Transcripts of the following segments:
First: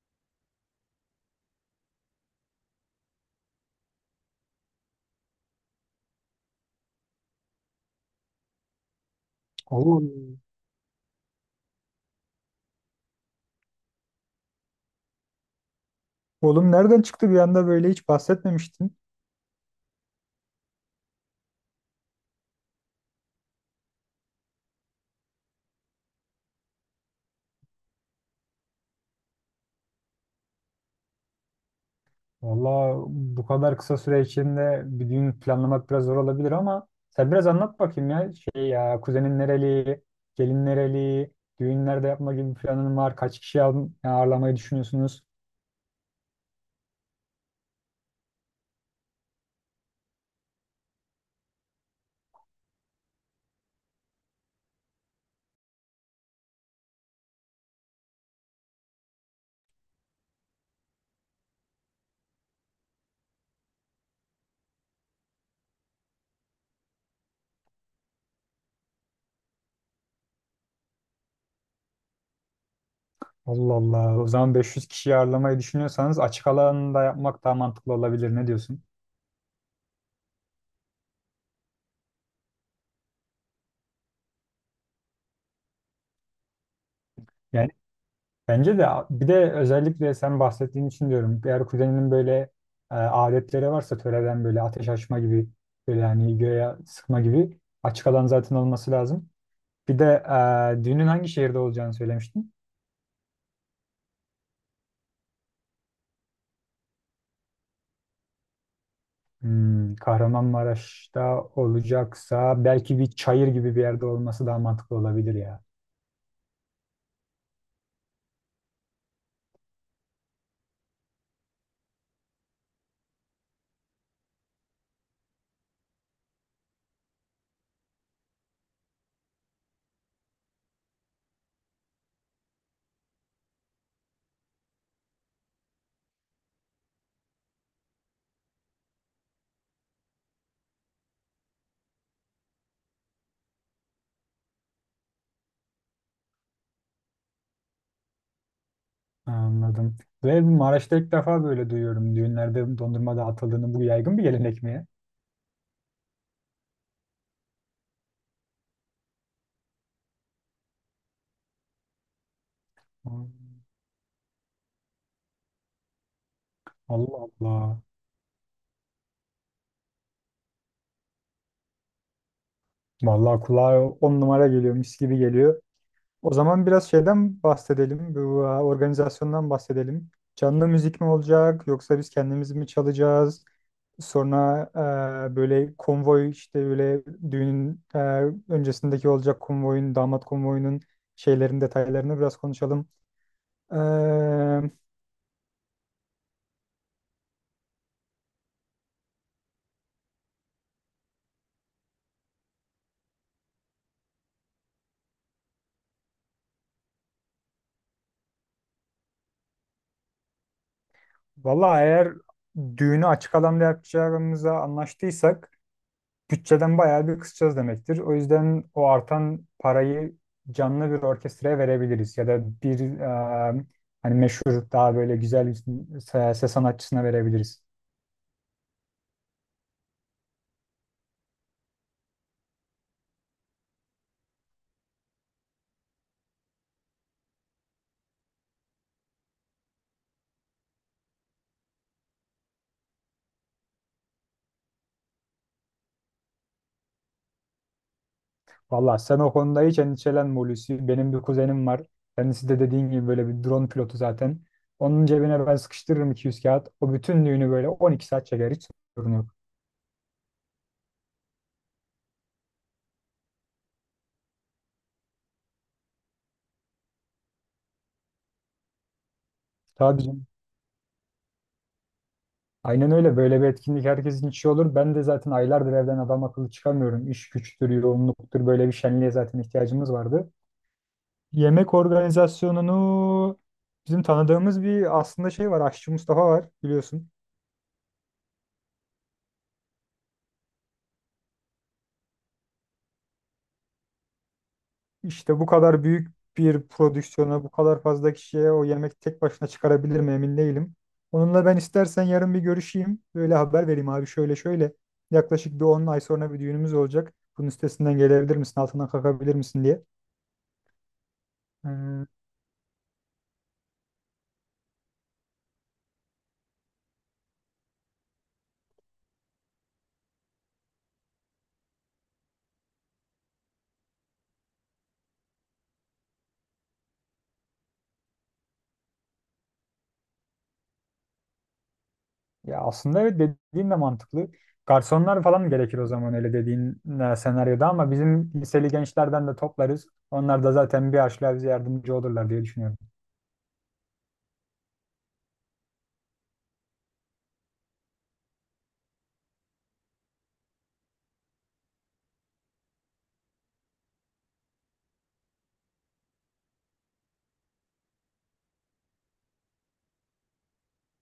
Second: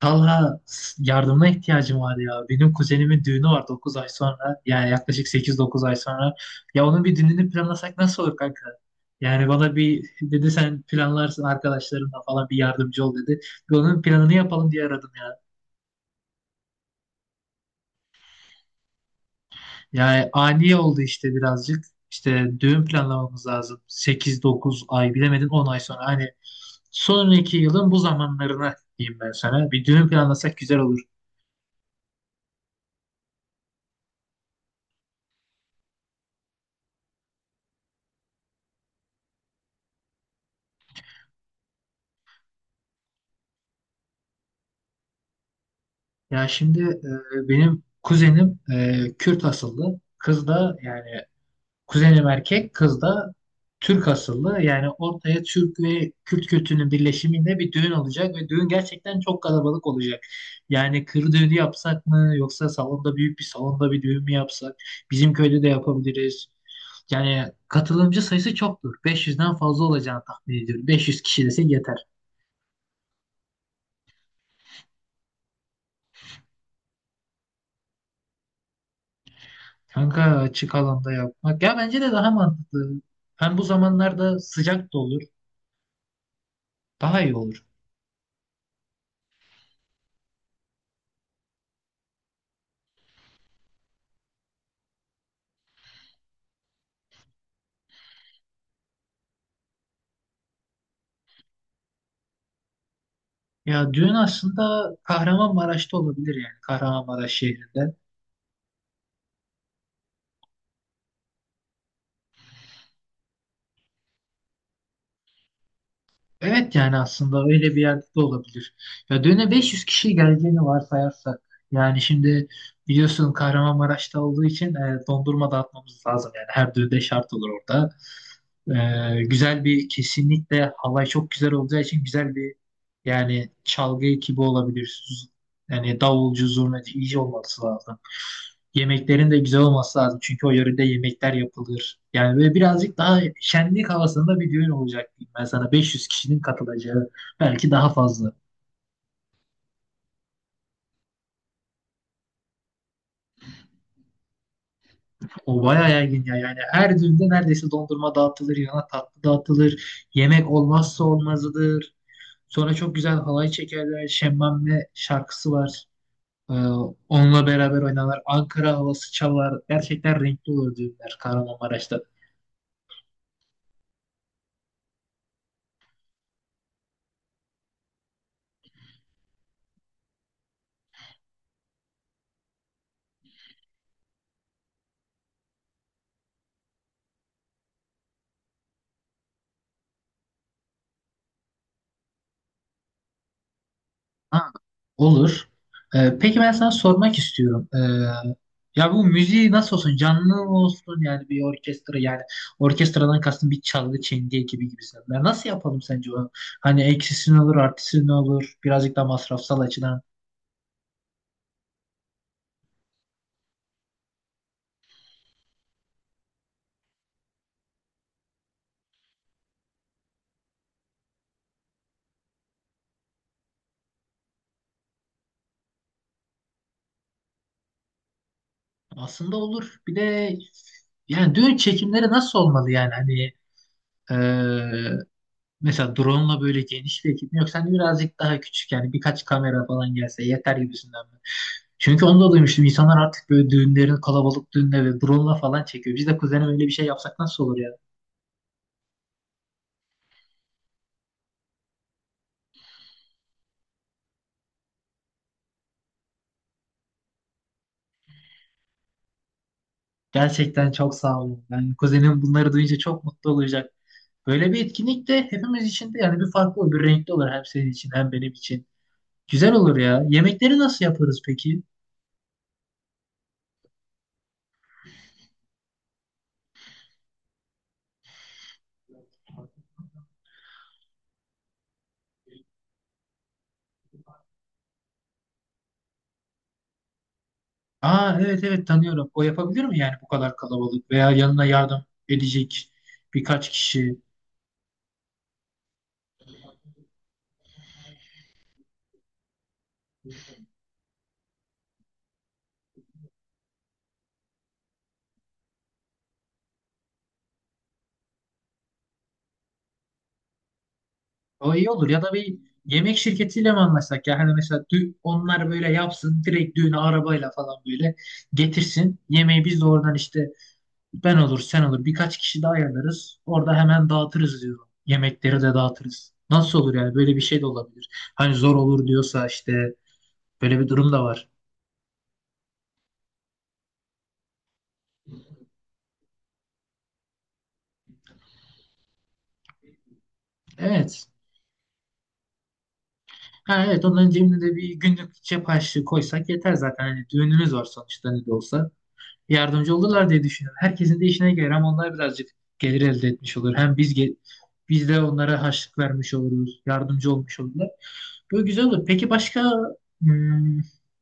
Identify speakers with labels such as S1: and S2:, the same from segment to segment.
S1: Talha yardımına ihtiyacım var ya. Benim kuzenimin düğünü var 9 ay sonra. Yani yaklaşık sekiz dokuz ay sonra. Ya onun bir düğününü planlasak nasıl olur kanka? Yani bana bir
S2: Oğlum,
S1: dedi sen planlarsın arkadaşlarınla falan bir yardımcı ol dedi. Bir onun planını yapalım diye aradım ya.
S2: oğlum, bahsetmemiştin.
S1: Yani ani oldu işte birazcık. İşte düğün planlamamız lazım. Sekiz dokuz ay bilemedin 10 ay sonra. Hani sonraki yılın bu zamanlarına diyeyim ben sana. Bir düğün planlasak güzel olur.
S2: Valla bu kadar kısa süre içinde bir düğün planlamak biraz zor olabilir ama sen biraz anlat bakayım ya. Şey ya kuzenin nereli, gelin nereli, düğün nerede yapma gibi bir planın var. Kaç kişi ağırlamayı düşünüyorsunuz?
S1: Ya şimdi benim kuzenim Kürt asıllı. Kız da yani kuzenim erkek, kız da Türk asıllı. Yani ortaya Türk ve Kürt kültürünün birleşiminde bir düğün olacak ve düğün gerçekten çok kalabalık olacak. Yani kır düğünü yapsak mı yoksa salonda büyük bir salonda bir düğün mü yapsak? Bizim köyde de yapabiliriz. Yani katılımcı sayısı çoktur. 500'den fazla olacağını tahmin ediyorum. 500 kişi desek yeter.
S2: Allah Allah. O zaman 500 kişi ağırlamayı düşünüyorsanız açık alanda yapmak daha mantıklı olabilir. Ne diyorsun?
S1: Kanka açık alanda yapmak. Ya bence de daha mantıklı. Hem bu zamanlarda sıcak da olur. Daha iyi olur.
S2: Yani bence de, bir de özellikle sen bahsettiğin için diyorum. Eğer kuzeninin böyle adetleri varsa töreden böyle ateş açma gibi, böyle hani göğe sıkma gibi, açık alan zaten olması lazım. Bir de düğünün hangi şehirde olacağını söylemiştin.
S1: Ya düğün aslında Kahramanmaraş'ta olabilir yani. Kahramanmaraş şehrinde.
S2: Hmm, Kahramanmaraş'ta olacaksa belki bir çayır gibi bir yerde olması daha mantıklı olabilir ya.
S1: Evet yani aslında öyle bir yerde de olabilir. Ya düğüne 500 kişi geleceğini varsayarsak. Yani şimdi biliyorsun Kahramanmaraş'ta olduğu için dondurma dağıtmamız lazım. Yani her düğünde şart olur orada. Güzel bir kesinlikle hava çok güzel olacağı için güzel bir yani çalgı ekibi olabilir. Yani davulcu, zurnacı iyice olması lazım. Yemeklerin de güzel olması lazım. Çünkü o yörede yemekler yapılır. Yani böyle birazcık daha şenlik havasında bir düğün olacak diyeyim ben sana. 500 kişinin katılacağı belki daha fazla.
S2: Anladım. Ve Maraş'ta ilk defa böyle duyuyorum. Düğünlerde dondurma dağıtıldığını, bu yaygın bir gelenek mi ya?
S1: O bayağı yaygın ya. Yani her düğünde neredeyse dondurma dağıtılır, yana tatlı dağıtılır. Yemek olmazsa olmazıdır. Sonra çok güzel
S2: Hmm.
S1: halay çekerler. Şemmame şarkısı var. Ee,
S2: Allah
S1: onunla
S2: Allah.
S1: beraber oynanır. Ankara havası çalar. Gerçekten renkli olur düğünler Kahramanmaraş'ta.
S2: Vallahi kulağa on numara geliyor, mis gibi geliyor. O zaman biraz şeyden bahsedelim, bu organizasyondan bahsedelim. Canlı müzik mi olacak, yoksa biz kendimiz mi çalacağız? Sonra böyle konvoy, işte böyle düğünün, öncesindeki olacak konvoyun, damat konvoyunun şeylerin detaylarını biraz konuşalım. E,
S1: Ha, olur. Peki ben sana sormak istiyorum. Ya bu müziği nasıl olsun? Canlı mı olsun? Yani bir orkestra yani orkestradan kastım bir çalgı çengi ekibi gibisinden. Nasıl yapalım sence onu? Hani eksisi ne olur, artısı ne olur? Birazcık daha masrafsal açıdan.
S2: vallahi eğer düğünü açık alanda yapacağımıza anlaştıysak bütçeden bayağı bir kısacağız demektir. O yüzden o artan parayı canlı bir orkestraya verebiliriz ya da bir e, hani meşhur daha böyle güzel bir ses sanatçısına verebiliriz.
S1: Aslında olur. Bir de yani düğün çekimleri nasıl olmalı yani? Hani ee, Mesela drone'la böyle geniş bir ekip mi yok? Sen birazcık daha küçük yani birkaç kamera falan gelse yeter gibisinden mi? Çünkü onu da duymuştum. İnsanlar artık böyle düğünlerini kalabalık düğünle ve drone'la falan çekiyor. Biz de kuzenim öyle bir şey yapsak nasıl olur ya?
S2: Valla sen o konuda hiç endişelenme, Hulusi. Benim bir kuzenim var. Kendisi de dediğin gibi böyle bir drone pilotu zaten. Onun cebine ben sıkıştırırım 200 kağıt. O bütün düğünü böyle 12 saat çeker. Hiç sorun yok.
S1: Gerçekten çok sağ olun. Yani kuzenim bunları duyunca çok mutlu olacak. Böyle bir etkinlik de hepimiz için de yani bir farklı olur, bir renkli olur hem senin için hem benim için. Güzel olur ya.
S2: Tabii,
S1: Yemekleri nasıl yaparız peki?
S2: aynen öyle. Böyle bir etkinlik herkesin içi olur. Ben de zaten aylardır evden adam akıllı çıkamıyorum. İş güçtür, yoğunluktur. Böyle bir şenliğe zaten ihtiyacımız vardı. Yemek organizasyonunu bizim tanıdığımız bir aslında şey var. Aşçı Mustafa var, biliyorsun.
S1: Aa, evet evet tanıyorum. O yapabilir mi yani bu kadar kalabalık veya yanına yardım edecek birkaç kişi?
S2: İşte bu kadar büyük bir prodüksiyona, bu kadar fazla kişiye o yemek tek başına çıkarabilir mi, emin değilim. Onunla ben istersen yarın bir görüşeyim. Böyle haber vereyim, abi şöyle şöyle. Yaklaşık bir 10 ay sonra bir düğünümüz olacak. Bunun üstesinden gelebilir misin, altından kalkabilir misin diye.
S1: O iyi olur ya
S2: Ee,
S1: da bir yemek şirketiyle mi anlaşsak ya? Hani mesela onlar böyle yapsın direkt düğünü arabayla falan böyle getirsin. Yemeği biz de oradan işte ben olur sen olur birkaç kişi daha ayarlarız. Orada hemen dağıtırız diyorum. Yemekleri de dağıtırız. Nasıl olur yani böyle bir şey de olabilir. Hani zor olur diyorsa işte böyle bir durum da var.
S2: Ya aslında evet, dediğin de mantıklı. Garsonlar falan gerekir o zaman öyle dediğin senaryoda ama bizim liseli gençlerden de toplarız. Onlar da zaten bir
S1: Evet.
S2: harçlığa bize yardımcı olurlar diye düşünüyorum.
S1: Ha, evet onların cebine de bir günlük cep harçlığı koysak yeter zaten. Hani düğünümüz var sonuçta ne de olsa. Yardımcı olurlar diye düşünüyorum. Herkesin de işine gelir hem onlar birazcık gelir elde etmiş olur. Hem biz biz de onlara harçlık vermiş oluruz. Yardımcı olmuş olurlar. Böyle güzel olur. Peki başka hmm,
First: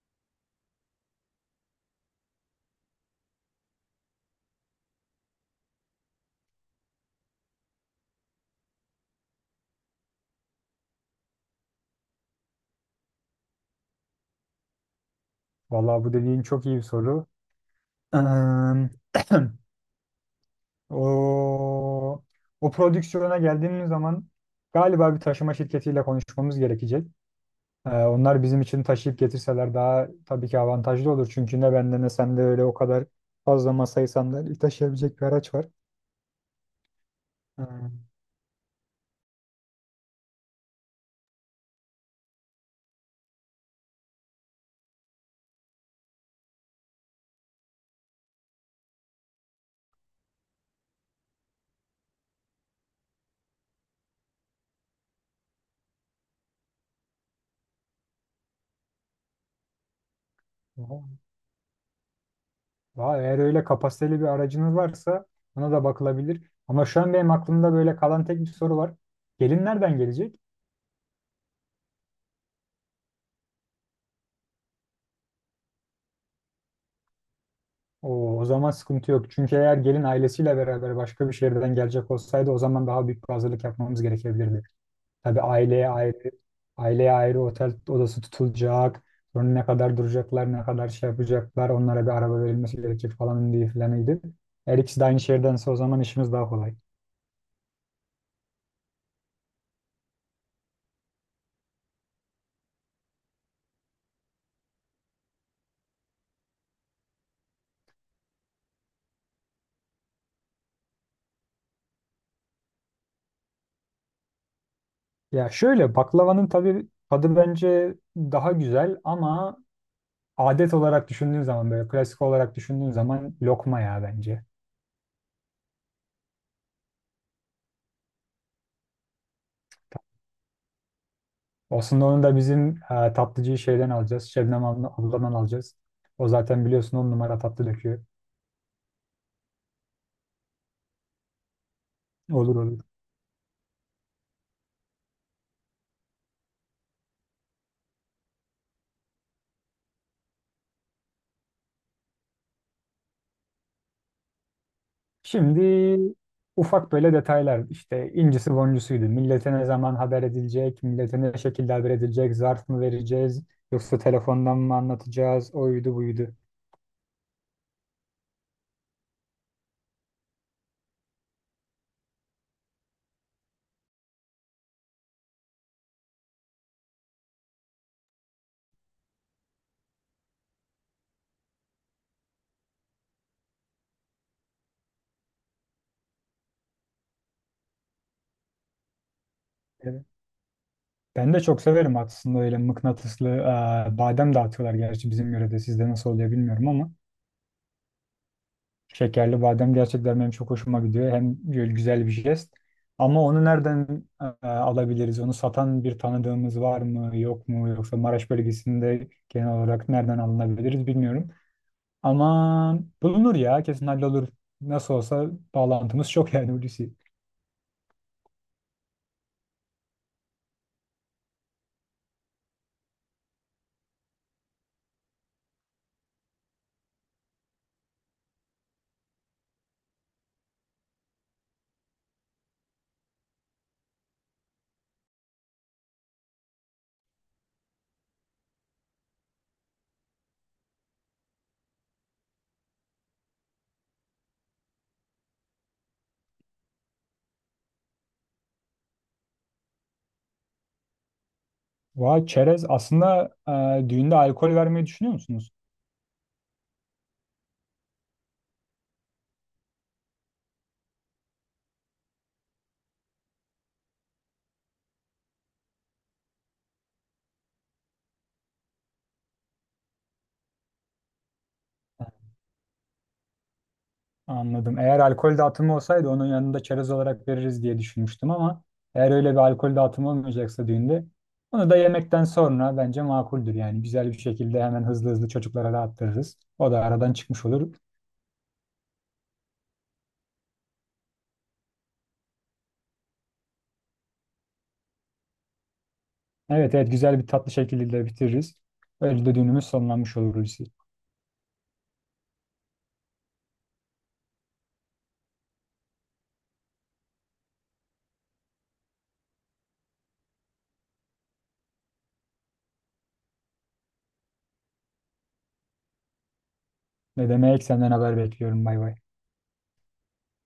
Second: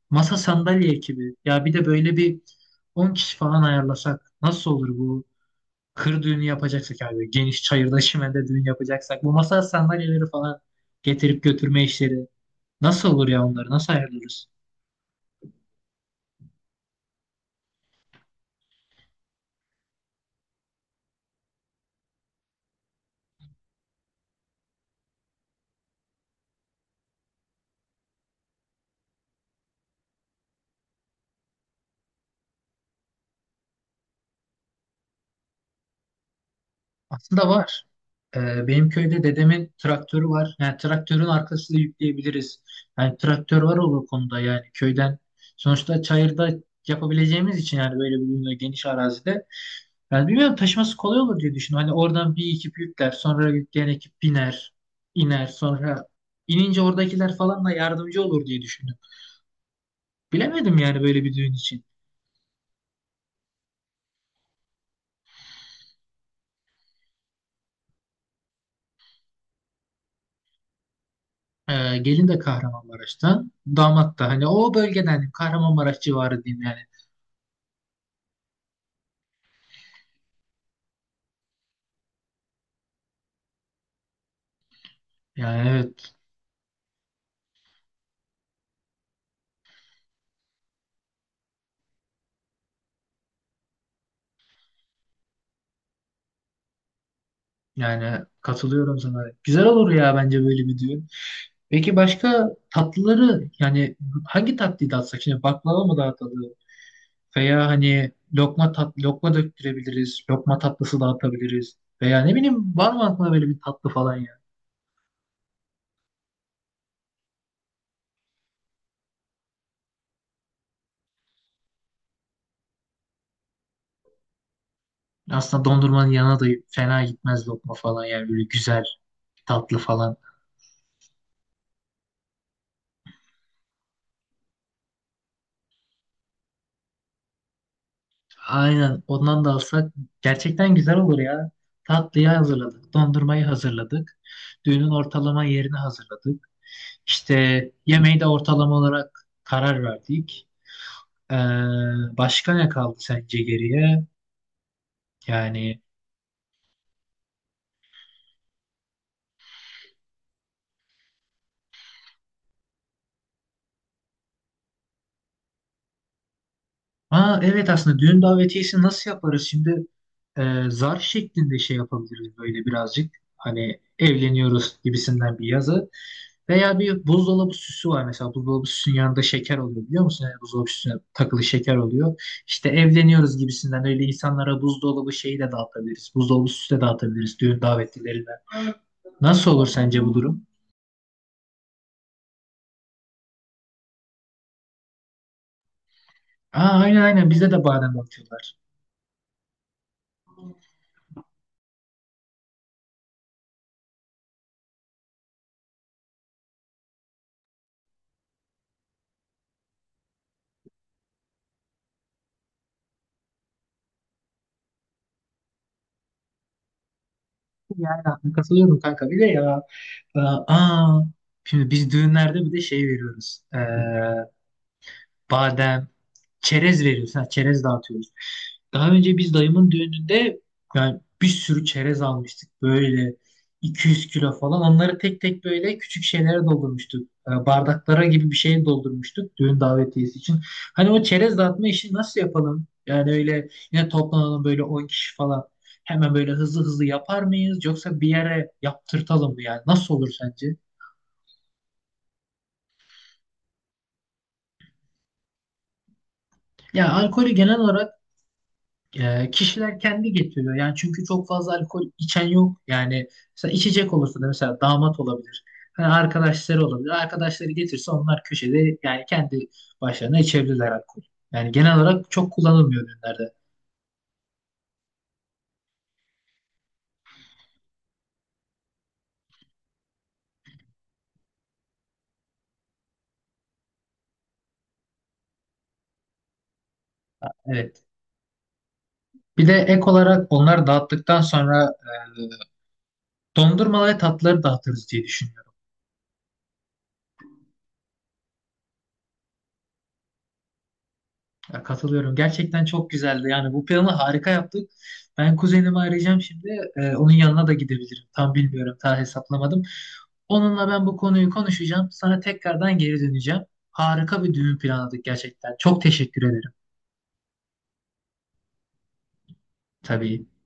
S1: masa sandalye ekibi. Ya bir de böyle bir 10 kişi falan ayarlasak nasıl olur bu? Kır düğünü yapacaksak abi. Geniş çayırda çimende düğün yapacaksak. Bu masa sandalyeleri falan getirip götürme işleri. Nasıl olur ya onları? Nasıl ayarlarız?
S2: Vallahi bu dediğin çok iyi bir soru. Eee, o, o prodüksiyona geldiğimiz zaman galiba bir taşıma şirketiyle konuşmamız gerekecek. Onlar bizim için taşıyıp getirseler daha tabii ki avantajlı olur. Çünkü ne bende ne sende öyle o kadar fazla masayı sandalyeyi taşıyabilecek bir araç var.
S1: Aslında var. Benim köyde dedemin traktörü var. Yani traktörün arkasını yükleyebiliriz. Yani traktör var o konuda yani köyden. Sonuçta çayırda yapabileceğimiz için yani böyle bir ürünü geniş arazide. Yani bilmiyorum taşıması kolay olur diye düşünüyorum. Hani oradan bir ekip yükler. Sonra yükleyen ekip biner. İner. Sonra inince oradakiler falan da yardımcı olur diye düşündüm. Bilemedim yani
S2: Eee,
S1: böyle bir düğün için.
S2: Valla eğer öyle kapasiteli bir aracınız varsa ona da bakılabilir. Ama şu an benim aklımda böyle kalan tek bir soru var. Gelin nereden gelecek?
S1: Gelin de Kahramanmaraş'tan. Damat da hani o bölgeden hani Kahramanmaraş civarı diyeyim yani.
S2: O zaman sıkıntı yok. Çünkü eğer gelin ailesiyle beraber başka bir şehirden gelecek olsaydı, o zaman daha büyük bir hazırlık yapmamız gerekebilirdi. Tabii
S1: Yani evet.
S2: aileye ayrı otel odası tutulacak. Sonra ne kadar duracaklar, ne kadar şey yapacaklar, onlara bir araba verilmesi gerekecek falan diye filanıydı. Eğer ikisi de aynı şehirdense o zaman işimiz daha kolay.
S1: Yani katılıyorum sana. Güzel olur ya bence böyle bir düğün. Peki başka tatlıları yani hangi tatlıyı dağıtsak? Şimdi baklava mı dağıtalım? Veya hani lokma döktürebiliriz. Lokma tatlısı dağıtabiliriz. Veya ne bileyim var mı aklına böyle bir tatlı falan ya?
S2: Ya şöyle, baklavanın tabii tadı bence daha güzel ama adet olarak düşündüğün zaman, böyle klasik olarak düşündüğün zaman, lokma ya bence.
S1: Aslında dondurmanın yanına da fena gitmez lokma falan yani böyle güzel tatlı falan.
S2: Aslında onu da bizim tatlıcıyı şeyden alacağız. Abladan alacağız. O zaten biliyorsun on numara tatlı döküyor.
S1: Aynen ondan da alsak gerçekten güzel olur ya. Tatlıyı
S2: Olur olur.
S1: hazırladık, dondurmayı hazırladık, düğünün ortalama yerini hazırladık. İşte yemeği de ortalama olarak karar verdik. Ee, başka ne kaldı sence geriye? Yani.
S2: Şimdi ufak böyle detaylar işte, incisi boncusuydu. Millete ne zaman haber edilecek, millete ne şekilde haber edilecek, zarf mı vereceğiz yoksa telefondan mı anlatacağız, oydu buydu.
S1: Aa, evet aslında düğün davetiyesi nasıl yaparız? Şimdi zarf şeklinde şey yapabiliriz böyle birazcık. Hani evleniyoruz gibisinden bir yazı. Veya bir buzdolabı süsü var mesela. Buzdolabı süsünün yanında şeker oluyor biliyor musun? Yani buzdolabı süsüne takılı şeker oluyor. İşte evleniyoruz gibisinden öyle insanlara buzdolabı şeyi de dağıtabiliriz. Buzdolabı süsü de dağıtabiliriz düğün davetlilerine. Nasıl olur sence bu durum?
S2: Ben de çok severim aslında öyle mıknatıslı, badem dağıtıyorlar gerçi bizim yörede, sizde nasıl oluyor bilmiyorum
S1: Aa,
S2: ama
S1: aynen aynen bizde de badem dağıtıyorlar.
S2: şekerli badem gerçekten benim çok hoşuma gidiyor. Hem böyle güzel bir jest ama onu nereden alabiliriz? Onu satan bir tanıdığımız var mı yok mu, yoksa Maraş bölgesinde genel olarak nereden alınabiliriz bilmiyorum. Ama bulunur ya, kesin hallolur. Nasıl olsa bağlantımız çok yani, Hulusi.
S1: Yani katılıyorum kanka bir de ya. e, Aa, şimdi biz düğünlerde bir de şey veriyoruz. Badem, çerez veriyoruz. Ha, çerez dağıtıyoruz. Daha önce biz dayımın düğününde yani bir sürü çerez almıştık. Böyle 200 kilo falan. Onları tek tek böyle küçük şeylere doldurmuştuk. Bardaklara gibi bir şeye doldurmuştuk düğün davetiyesi için. Hani o çerez dağıtma işini nasıl yapalım? Yani öyle yine toplanalım böyle 10 kişi falan. Hemen böyle hızlı hızlı yapar mıyız? Yoksa bir yere yaptırtalım mı yani? Nasıl olur sence?
S2: Vay, çerez aslında düğünde alkol vermeyi düşünüyor musunuz?
S1: Ya alkolü genel olarak kişiler kendi getiriyor. Yani çünkü çok fazla alkol içen yok. Yani mesela içecek olursa da mesela damat olabilir. Hani arkadaşları olabilir. Arkadaşları getirse onlar köşede yani kendi başlarına içebilirler alkol. Yani genel olarak çok kullanılmıyor düğünlerde.
S2: Anladım. Eğer alkol dağıtımı olsaydı onun yanında çerez olarak veririz diye düşünmüştüm ama eğer öyle bir alkol dağıtımı olmayacaksa düğünde, onu da yemekten sonra bence makuldür yani. Güzel bir şekilde hemen hızlı hızlı çocuklara dağıttırırız. O da aradan çıkmış olur.
S1: Evet. Bir de ek olarak onları dağıttıktan sonra dondurma ve tatlıları dağıtırız diye düşünüyorum.
S2: Evet, evet, güzel bir tatlı şekilde bitiririz. Öyle de düğünümüz sonlanmış olur, Hulusi.
S1: Ya katılıyorum. Gerçekten çok güzeldi. Yani bu planı harika yaptık. Ben kuzenimi arayacağım şimdi. Onun yanına da gidebilirim. Tam bilmiyorum. Daha hesaplamadım. Onunla ben bu konuyu konuşacağım. Sana tekrardan geri döneceğim. Harika bir düğün planladık gerçekten. Çok teşekkür ederim.
S2: Ne demek, senden haber bekliyorum, bay bay.
S1: Tabii.